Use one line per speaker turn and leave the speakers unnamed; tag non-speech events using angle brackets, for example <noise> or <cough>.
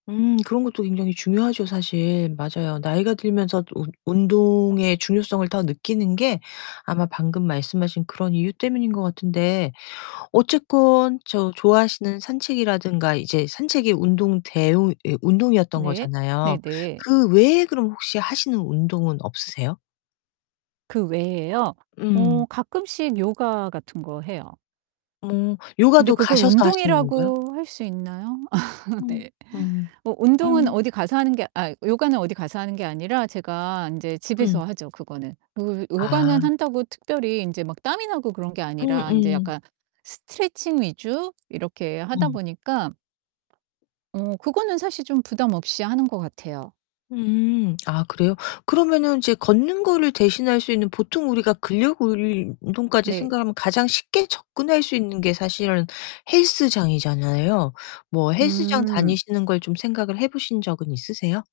음 그런 것도 굉장히 중요하죠, 사실. 맞아요. 나이가 들면서 운 운동의 중요성을 더 느끼는 게 아마 방금 말씀하신 그런 이유 때문인 것 같은데 어쨌건 저 좋아하시는 산책이라든가 이제 산책이 운동 대우 예 운동이었던
네.
거잖아요.
네네.
그 외에 그럼 혹시 하시는 운동은 없으세요?
그 외에요?
음.
어 가끔씩 요가 같은 거 해요.
음
근데
요가도
그걸
가셔서 하시는 건가요?
운동이라고 할 수 있나요? <laughs>
음.
네.
음.
어 운동은
음.
어디 가서 하는 게 아 요가는 어디 가서 하는 게 아니라 제가 인제
음.
집에서 하죠, 그거는. 그리고 요가는
아.
한다고 특별히 인제 막 땀이 나고 그런 게
음
아니라 인제
음.
약간 스트레칭 위주 이렇게 하다
음.
보니까 어 그거는 사실 좀 부담 없이 하는 것 같아요.
음. 아 그래요? 그러면은 이제 걷는 거를 대신할 수 있는 보통 우리가 근력운동까지
네.
생각하면 가장 쉽게 접근할 수 있는 게 사실은 헬스장이잖아요. 뭐 헬스장
음.
다니시는 걸 좀 생각을 해보신 적은 있으세요?